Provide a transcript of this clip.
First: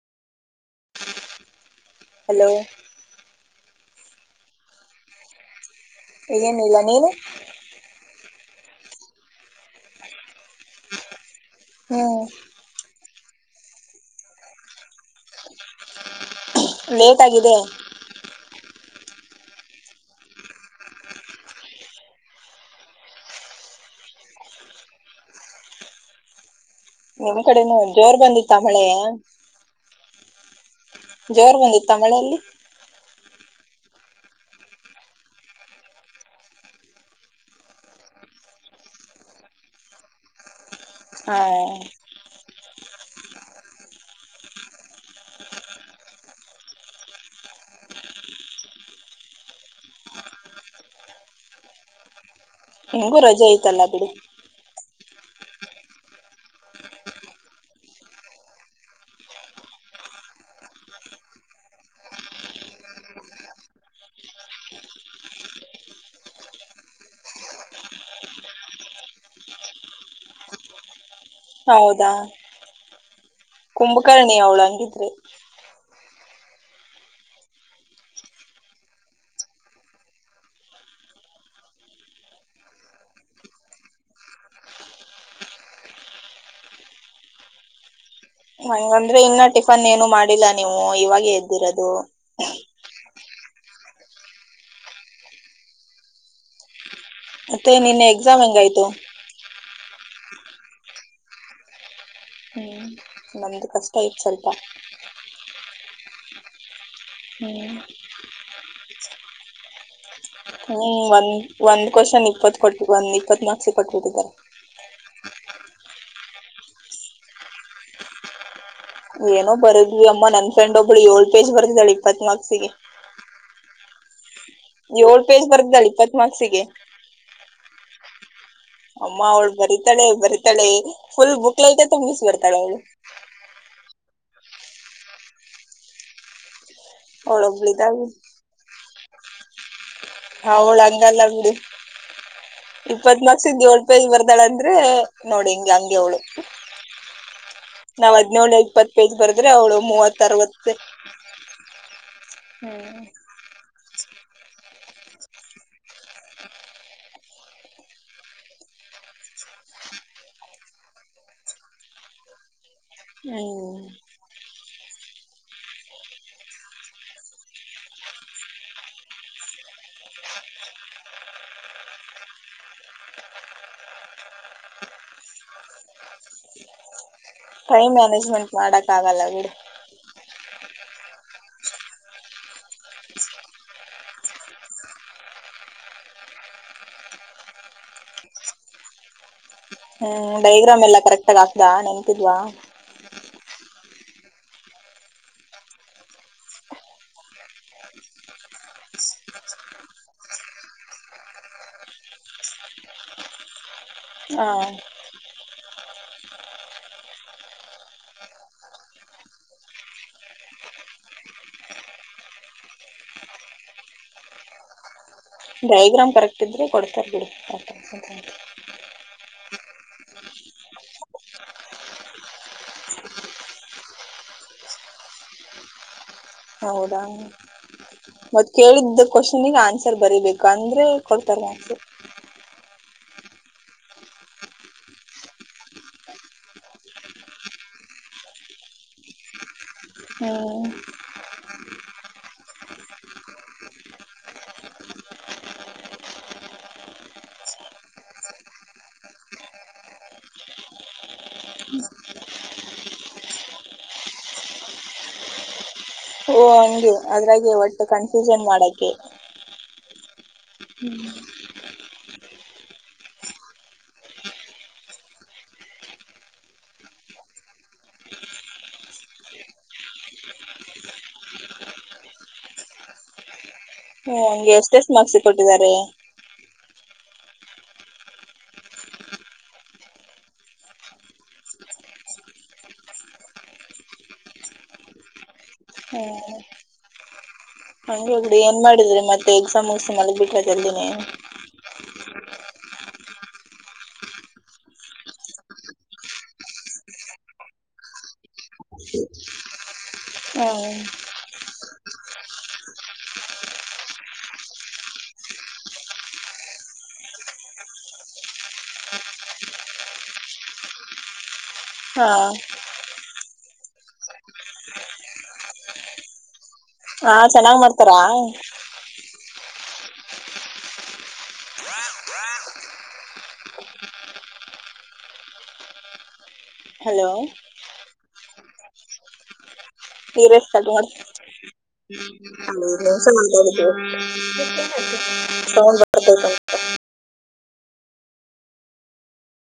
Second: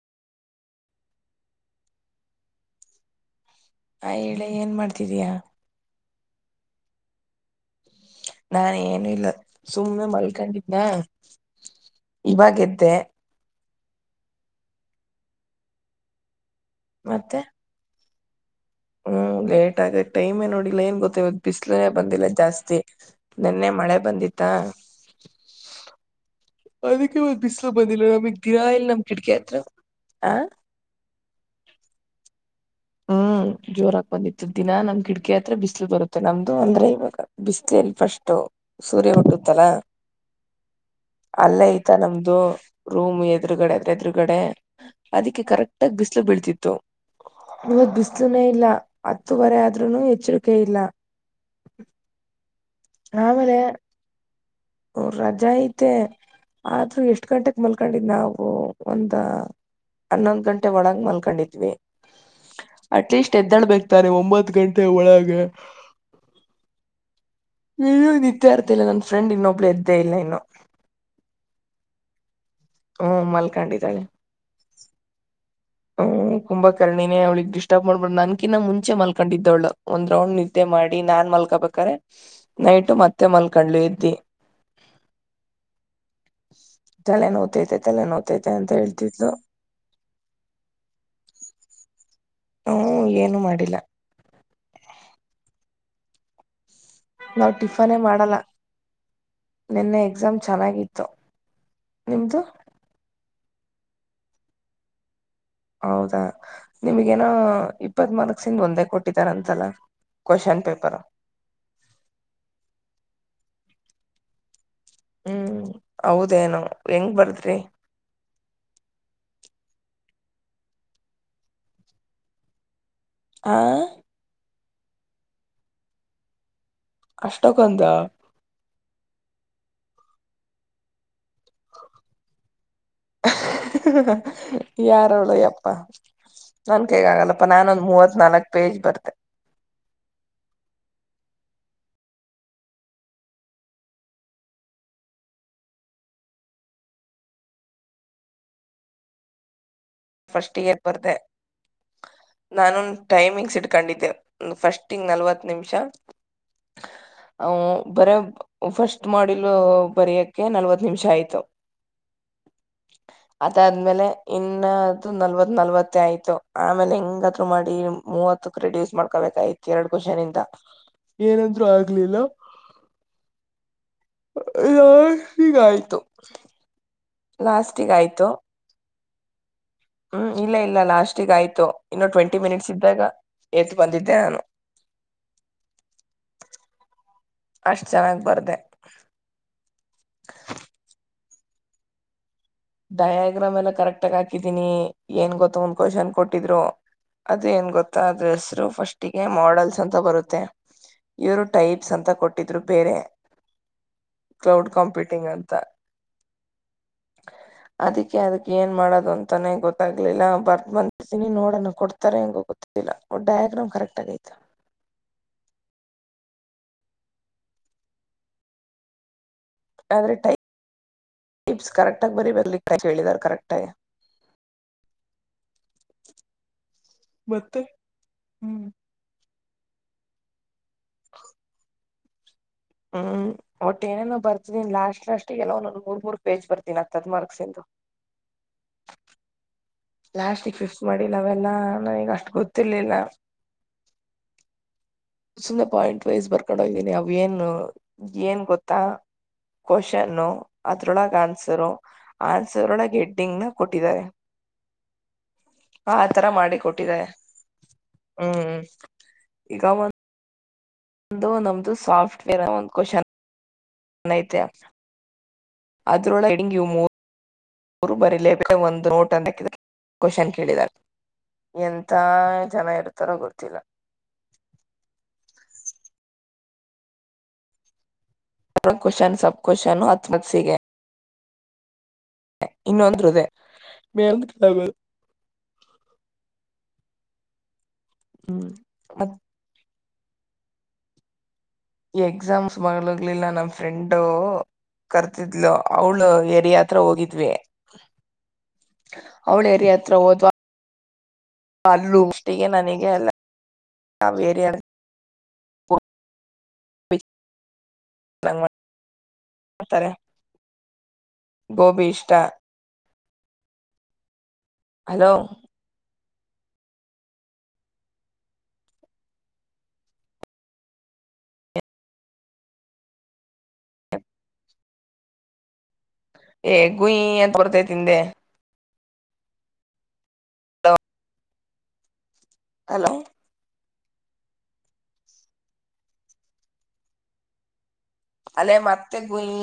Hello ಹ ಹೇಳಿ ಏನ್ ಮಾಡ್ತಿದಯಾ ಏನಿಲ್ಲ ನೀನು ನಾ ಏನು ಇಲ್ಲ ಸುಮ್ನೆ ಮಲ್ಕೊಂಡಿದ್ನ ಹ್ಮ್ ಇವಾಗೆದ್ದೇ ಮತ್ತೆ ಲೇಟಾಗಿದೆ ಹ್ಮ್ ಲೇಟ್ ಆಗ ಟೈಮೇ ನೋಡಿಲ್ಲ ಏನ್ ಗೊತ್ತ ಇವಾಗ ಬಿಸ್ಲೇ ಬಂದಿಲ್ಲ ಜಾಸ್ತಿ ನಿನ್ನೆ ಮಳೆ ಬಂದಿತ್ತ ಅದಕ್ಕೆ ಮತ್ ನಿಮ್ ಬಿಸ್ಲು ಕಡೆನು ಬಂದಿಲ್ಲ ಜೋರ್ ನಮಗ್ ಬಂದಿತ್ತ ದಿನಾ ಮಳೆ ಇಲ್ ನಮ್ ಕಿಟಕಿ ಹತ್ರ. ಆ ಜೋರ್ ಬಂದಿತ್ತ ಮಳೆ ಅಲ್ಲಿ. ಹ್ಮ್ ಜೋರಾಗ್ ಬಂದಿತ್ತು ದಿನಾ ನಮ್ ಕಿಡ್ಕಿ ಹತ್ರ ಬಿಸ್ಲು ಬರುತ್ತೆ ನಮ್ದು ಅಂದ್ರೆ ಇವಾಗ ಬಿಸ್ಲು ಎಲ್ಲಿ ಫಸ್ಟ್ ಸೂರ್ಯ ಹುಟ್ಟುತ್ತಲ ಹ ಅಲ್ಲೇ ಆಯ್ತಾ ನಮ್ದು. ರೂಮ್ ಎದ್ರುಗಡೆ ಅದ್ರ ಎದ್ರುಗಡೆ ಅದಕ್ಕೆ ಕರೆಕ್ಟಗ್ ಬಿಸಿಲು ಬೀಳ್ತಿತ್ತು. ಇವತ್ ಬಿಸ್ಲನೇ ಇಲ್ಲ ಹತ್ತೂವರೆ ಆದ್ರೂನು ಎಚ್ಚರಿಕೆ ಇಲ್ಲ. ಹೆಂಗು ರಜೆ ಐತಲ್ಲ ಬಿಡು. ಹು ರಜಾ ಐತೆ ಆದ್ರೂ ಎಷ್ಟ್ ಗಂಟೆಕ್ ಮಲ್ಕೊಂಡಿದ್ ನಾವು ಒಂದ ಹನ್ನೊಂದ್ ಗಂಟೆ ಒಳಗ್ ಮಲ್ಕೊಂಡಿದ್ವಿ ಅಟ್ಲೀಸ್ಟ್ ಎದ್ದಾಳ್ಬೇಕ್ತಾನೆ ಒಂಬತ್ ಗಂಟೆ ಒಳಗೆ ನೀವ್ ನಿದ್ದೆ ಆರ್ತಿಲ್ಲ ನನ್ ಫ್ರೆಂಡ್ ಇನ್ನೊ ಬ್ಳ ಏದ್ದೇ ಇಲ್ಲ ಇನ್ನು. ಹೌದಾ ಹ್ಮ ಮಲ್ ಕುಂಭಕರ್ಣಿ ಅವ್ಳ ಹಂಗಿದ್ರೆ. ಹ್ಮ ಕುಂಬಕರ್ಣಿನೇ ಅವ್ಳಿಗೆ ಡಿಸ್ಟರ್ಬ್ ಮಾಡ್ಬಾರ್ದ್ ನನ್ಕಿನ್ನ ಮುಂಚೆ ಮಲ್ಕೊಂಡಿದ್ದವಳ ಒಂದ್ ರೌಂಡ್ ನಿದ್ದೆ ಮಾಡಿ ನಾನ್ ಮಲ್ಕಬೇಕಾರೆ ನೈಟ್ ಮತ್ತೆ ಮಲ್ಕೊಂಡ್ಲು ಏದ್ದಿ ತಲೆ ನೋತೈತೆ ತಲೆ ನೋತೈತ್ ಹಂಗಂದ್ರೆ ಇನ್ನ ಟಿಫನ್ ಏನು ಮಾಡಿಲ್ಲ. ನೀವು ಇವಾಗೆ ಎದ್ದಿರೋದು. ಹ್ಮ್ ಏನು ಮಾಡಿಲ್ಲ. ನಾವ್ ಮತ್ತೆ ಟಿಫನೇ ನಿನ್ನೆ ಮಾಡಲ್ಲ ಎಕ್ಸಾಮ್ ಹೆಂಗಾಯ್ತು? ನಿನ್ನೆ ಎಕ್ಸಾಮ್ ಚೆನ್ನಾಗಿತ್ತು ನಿಮ್ದು? ಹ್ಮ್ ನಮ್ದು ಕಷ್ಟ ಇತ್ ಸ್ವಲ್ಪ. ಹೌದಾ ನಿಮಗೇನೋ ಹ್ಮ್ ಇಪ್ಪತ್ ಮಾರ್ಕ್ಸಿಂದ ಒಂದೇ ಕೊಟ್ಟಿದಾರಂತಲ್ಲ ಕ್ವಶನ್ ಹ್ಮ್ ಪೇಪರ್ ಒಂದ್ ಒಂದ್ ಕ್ವಶನ್ ಇಪ್ಪತ್ ಕೊಟ್ ಒಂದ್ ಇಪ್ಪತ್ ಮಾರ್ಕ್ಸಿಗ್ ಪ ಕೊಟ್ಟಿಟ್ಟಾರೆ. ಹ್ಮ್ ಹೌದೇನು ಹೆಂಗ್ ಬರ್ದ್ರಿ? ಏನೋ ಬರದ್ವಿ ಅಮ್ಮ ನನ್ ಫ್ರೆಂಡ್ ಒಬ್ಬಳು ಏಳ್ ಪೇಜ್ ಬರ್ತಿದಾಳೆ ಇಪ್ಪತ್ ಮಾರ್ಕ್ಸಿಗೆ. ಆ ಯೋಳ್ ಪೇಜ್ ಬರ್ದಳ್ ಇಪ್ಪತ್ ಮಾರ್ಕ್ಸಿಗೆ ಅಷ್ಟಕ್ಕೊಂದ ಅಮ್ಮ ಅವಳು ಬರೀತಾಳೆ ಬರಿತಾಳೆ ಫುಲ್ ಬುಕ್ಲೈಟೆ ತುಂಬಿಸ್ ಬರ್ತಾಳ್ ಅವ್ಳು. ಯಾರ ಅವ್ಳು ಯಪ್ಪಾ ನನ್ ಕೈಗ್ ಆಗಲ್ಲಪ್ಪ ಅವಳೊಬ್ಳ ನಾನ್ ಒಂದ್ ಇದಾಗಿ ಮೂವತ್ ನಾಲ್ಕ್ ಪೇಜ್ ಬರ್ದೆ. ಅವಳು ಹಂಗಲ್ಲ ಬಿಡಿ ಇಪ್ಪತ್ ಮಾರ್ಕ್ಸಿಂದ್ ಯೋಳ್ ಪೇಜ್ ಬರ್ದಾಳ ಅಂದ್ರೆ ನೋಡಿ ಹಿಂಗ್ ಹಂಗೆ ಅವ್ಳು. ನಾವ್ ಹದ್ನೇಳು ಇಪ್ಪತ್ತು ಪೇಜ್ ಬರ್ದ್ರೆ ಅವ್ಳು ಫಸ್ಟ್ ಇಯರ್ ಬರ್ದೆ ನಾನು ಹ್ಮ್ ಟೈಮಿಂಗ್ಸ್ ಇಟ್ಕೊಂಡಿದ್ದೆ ಫಸ್ಟ್ ಹಂಗ್ ನಲ್ವತ್ ನಿಮಿಷ ಬರ ಫಸ್ಟ್ ಮಾಡಿಲ್ ಬರಿಯಕ ನಲ್ವತ್ ನಿಮಿಷ ಆಯ್ತು ಅದ ಹ್ಮ್ ಆದ್ಮೇಲೆ ಇನ್ ನ ನಲ್ವತ್ ನಲ್ವತ್ತ ಆಯ್ತು ಆಮೇಲೆ ಹೆಂಗಾದರು ಮಾಡಿ ಮೂವತ್ತಕ್ ರೆಡ್ಯೂಸ್ ಮಾಡ್ಕೋಬೇಕಯ್ತು ಎರಡ್ ಕ್ವನ್ ಇಿಂದ ಏನಾದ್ರು ಆಗ್ಲಿಲ್ಲ ಇ ಈೀಗ ಆಯ್ತು ಲಾಸ್ಟಿಗ್ ಟೈಮ್ ಆಯ್ತು ಮ್ಯಾನೇಜ್ಮೆಂಟ್ ಮಾಡಕ್ ನಾಗಾಲ ಹ್ಮ್ ಇಲ್ಲ ಇಲ್ಲ ಲಾಸ್ಟಗ ಆಯ್ತು ಇನ್ನೊ ಟ್ವೆಂಟಿ ಮಿನಿಟ್ಸ್ ಇದ್ದಾಗ ಎತ್ ಬಂದಿದ್ದೆ ನಾನು ಅಷ್ಟ್ ಚೆನ್ನಾಗ್ ಬರ್್ದ ಹ್ಮ್ ಬೈಗ್ರಾಮ್ ಎಲ್ಲ ಕರೆಕ್ಟ್ ಹಾತಾ ನೆನ್ಂತಿದ್ವಾ ಡಯಾಗ್ರಾಮ್ ಎಲ್ಲ ಕರೆಕ್ಟಗ ಹಾಕಿದೀನಿ ಏನ್ ಗೊತ್ತ ಒಂದ್ ಕ್ವಶನ್ ಕೊಟ್ಟಿದ್ರು ಅದು ಏನ್ ಗೊತ್ತ ಅದ್ರ ಹೆಸರು ಫಸ್ಟಿಗೆ ಮಾಡಲ್ಸ್ ಅಂತ ಬರುತ್ತೆ ಇವರು ಟೈಪ್ಸ್ ಅಂತ ಕೊಟ್ಟಿದ್ರು ಬೇರೆ ಹ ಕ್ಲೌಡ್ ಕಾಂಪ್ಯೂಟಿಂಗ್ ಅಂತ ಹ ಅದಕ್ಕೆ ಅದಕ್ ಏನ್ ಮಾಡೋದು ಅಂತಾನೇ ಗೊತ್ತಾಗ್ಲಿಲ್ಲ ಬರ್ ಬಂದತೀನಿ ನೋಡೋಣ ಕೊಡ್ತಾರೆ ಹೆಂಗೋ ಗೊತ್ತಿಲ್ಲ ಡಯಾಗ್ರಾಮ್ ಕರೆಕ್ಟ್ ಆಗೈ್ತ ಡಯಗ್ರಾಮ್ ಕರೆಕ್ಟ್ ಇದ್ರೆ ಕೊಡ್ತಾರೆ ಬಿಡಿ ಆದ್ರೆ ಟಪ್ ಟೈಪ್ಸ್ ಕರೆಕ್ಟಾಗಿ ಬರಿಯೋದಕ್ಕೆ ಹೇಳಿದಾರ ಕರೆಕ್ಟ ಆಗಿ ಹೌದಾ ಮತ್ತೆ ಮತ್ತ ಹ್ಮ್ ಕೇಳಿದ್ದ ಕೊಶ್ ಸುಮ್ಮನೆ ಆನ್ಸರ್ ಬರಿಬೇಕು ಅಂದ್ರೆ ಕೊಡ್ತಾರೆ ಆನ್ಸರ್ ಹ್ಮ್ ಒಟ್ಟು ಏನೇನೋ ಬರ್ದಿನಿ ಲಾಸ್ಟ್ ಲಾಸ್ಟಿಗೆ ಎಲ್ಲ ಒಂದೊ ಮೂರ್ ಮೂರ್ ಪೇಜ್ ಬರ್ದಿನಿ ಹತ್ತತ್ತ ಮಾರ್ಕಸಿಂದು ಲಾಸ್ಟಿಗೆ ಹ್ಮ್ ಪಿಪ್ ಮಾಡಿ ನಾವೇನ್ ನಾ ನಾ ಈಗ ಅಷ್ಟು ಗೊತ್ತರ್ಲಿಲ್ಲ ಸುಮ್ನೆ ಪಾಯಿಂಟ್ ವೈಸ್ ಬರ್ಕೊಂಡು ಹೋಗನಿ ಏನು ಏನ್ ಗೊತ್ತಾ ಕೋಷನ್ ಅದ್ರೊಳಗ ಆನ್ಸರು ಆನ್ಸರ್ ಒಳಗ ಹೆಡ್ಡಿಂಗ್ ನ ಕೊಟ್ಟಿದ್ದಾರೆ ಆತರ ಓ ಮಾಡಿ ಕೊಟ್ಟಿದ್ದಾರೆ ಅದ್ರಾಗೆ ಒಟ್ಟು ಕನ್ಫ್ಯೂಷನ್ ಮಾಡಕ್ಕೆ ಯಾವನ್ ಒಂದು ನಮ್ದು ಸಾಫ್ಟ್ ಇರೋದು ಒಂದು ಕೋಷನ್ ನೈತ್ಯ ಅದ್ರ ಹೊಳಗೆ ಹೆಡ್ಡಿಂಗ್ ಈ ಮೊರ್ ಅವರು ಬರೀಲೇಬೇಕ ಒಂದು ನೋಟನ್ ಹಾಕಿದರೆ ಕೋಷನ್ ಕೇಳಿದ್ದಾರೆ ಎಂತ ಜನ ಇರ್ತಾರೋ ಗೊತ್ತಿಲ್ಲ ಹ್ಮ ಅವಂಗೆ ಎಷ್ಟ ಎಷ್ಟು ಮಾರ್ಕ್ಸ್ ಗೆ ಕೊಟ್ಟಿದ್ದಾರೆ ಎ ಕ್ವಶನ್ ಸಬ್ ಕ್ವಶನ್ ಹತ್ ಮಾರ್ಕಸಿಗೆ ಇನ್ನೊಂದು ಅಂದ್ರೆ ಅದೆ ಮೇುದು ಹಂಗ ಹೋಗಡಿ ಏನ್ ಮಾಡಿದ್ರ ಮತ್ ಮತ್ತೆ ಎಕ್ಸಾಮ್ ಮುಗೀಸ್ ಮಲಗಿ ಬಿಟ್ಟರಾ ಜಲ್ದಿನೆ ಈ ಎಕ್ಸಾಮ್ಸ್ ಮನೆಗೆ ಹೋಗಲಿಲ್ಲ ನಮ್ ಫ್ರೆಂಡ್ ಕರ್ತಿದ್ಲು ಅವಳ ಏರಿಯಾ ಹತ್ರ ಹೋಗಿದ್ವಿ ಅವಳ ಏರಿಯಾತ್ರ ಹ್ಮ ಅಲ್ಲು ಎಷ್ಟು ನನಗೆ ಎಲ್ಲ ಬೇರೆ ಬಿ ಮಾಡ ಮಾಡತಾರೆ ಗೋಬಿ ಹಾ ಇಷ್ಟ ಹಲೋ ಹಾ ಚೆನ್ನಾಗ್ ಮಾಡ್ತಾರಾ ಏ ಗುಂಯಿ ಹಲೋ ಅಂತ ಬರತೈತೆ ಇಂದೇ ಇರೇ ಕಟ್ ಮಾಡ್ ಅಲ್ಲಿ ಅಲೋ ಮೆನಸಲ್ಲಿ ಮಾತಾಡಿದ್ದು ಸೌಂಡ್ ಬರತೈತಾ ಅಂತ ಅಲೆ ಮತ್ತೆ ಗುಂಯಿ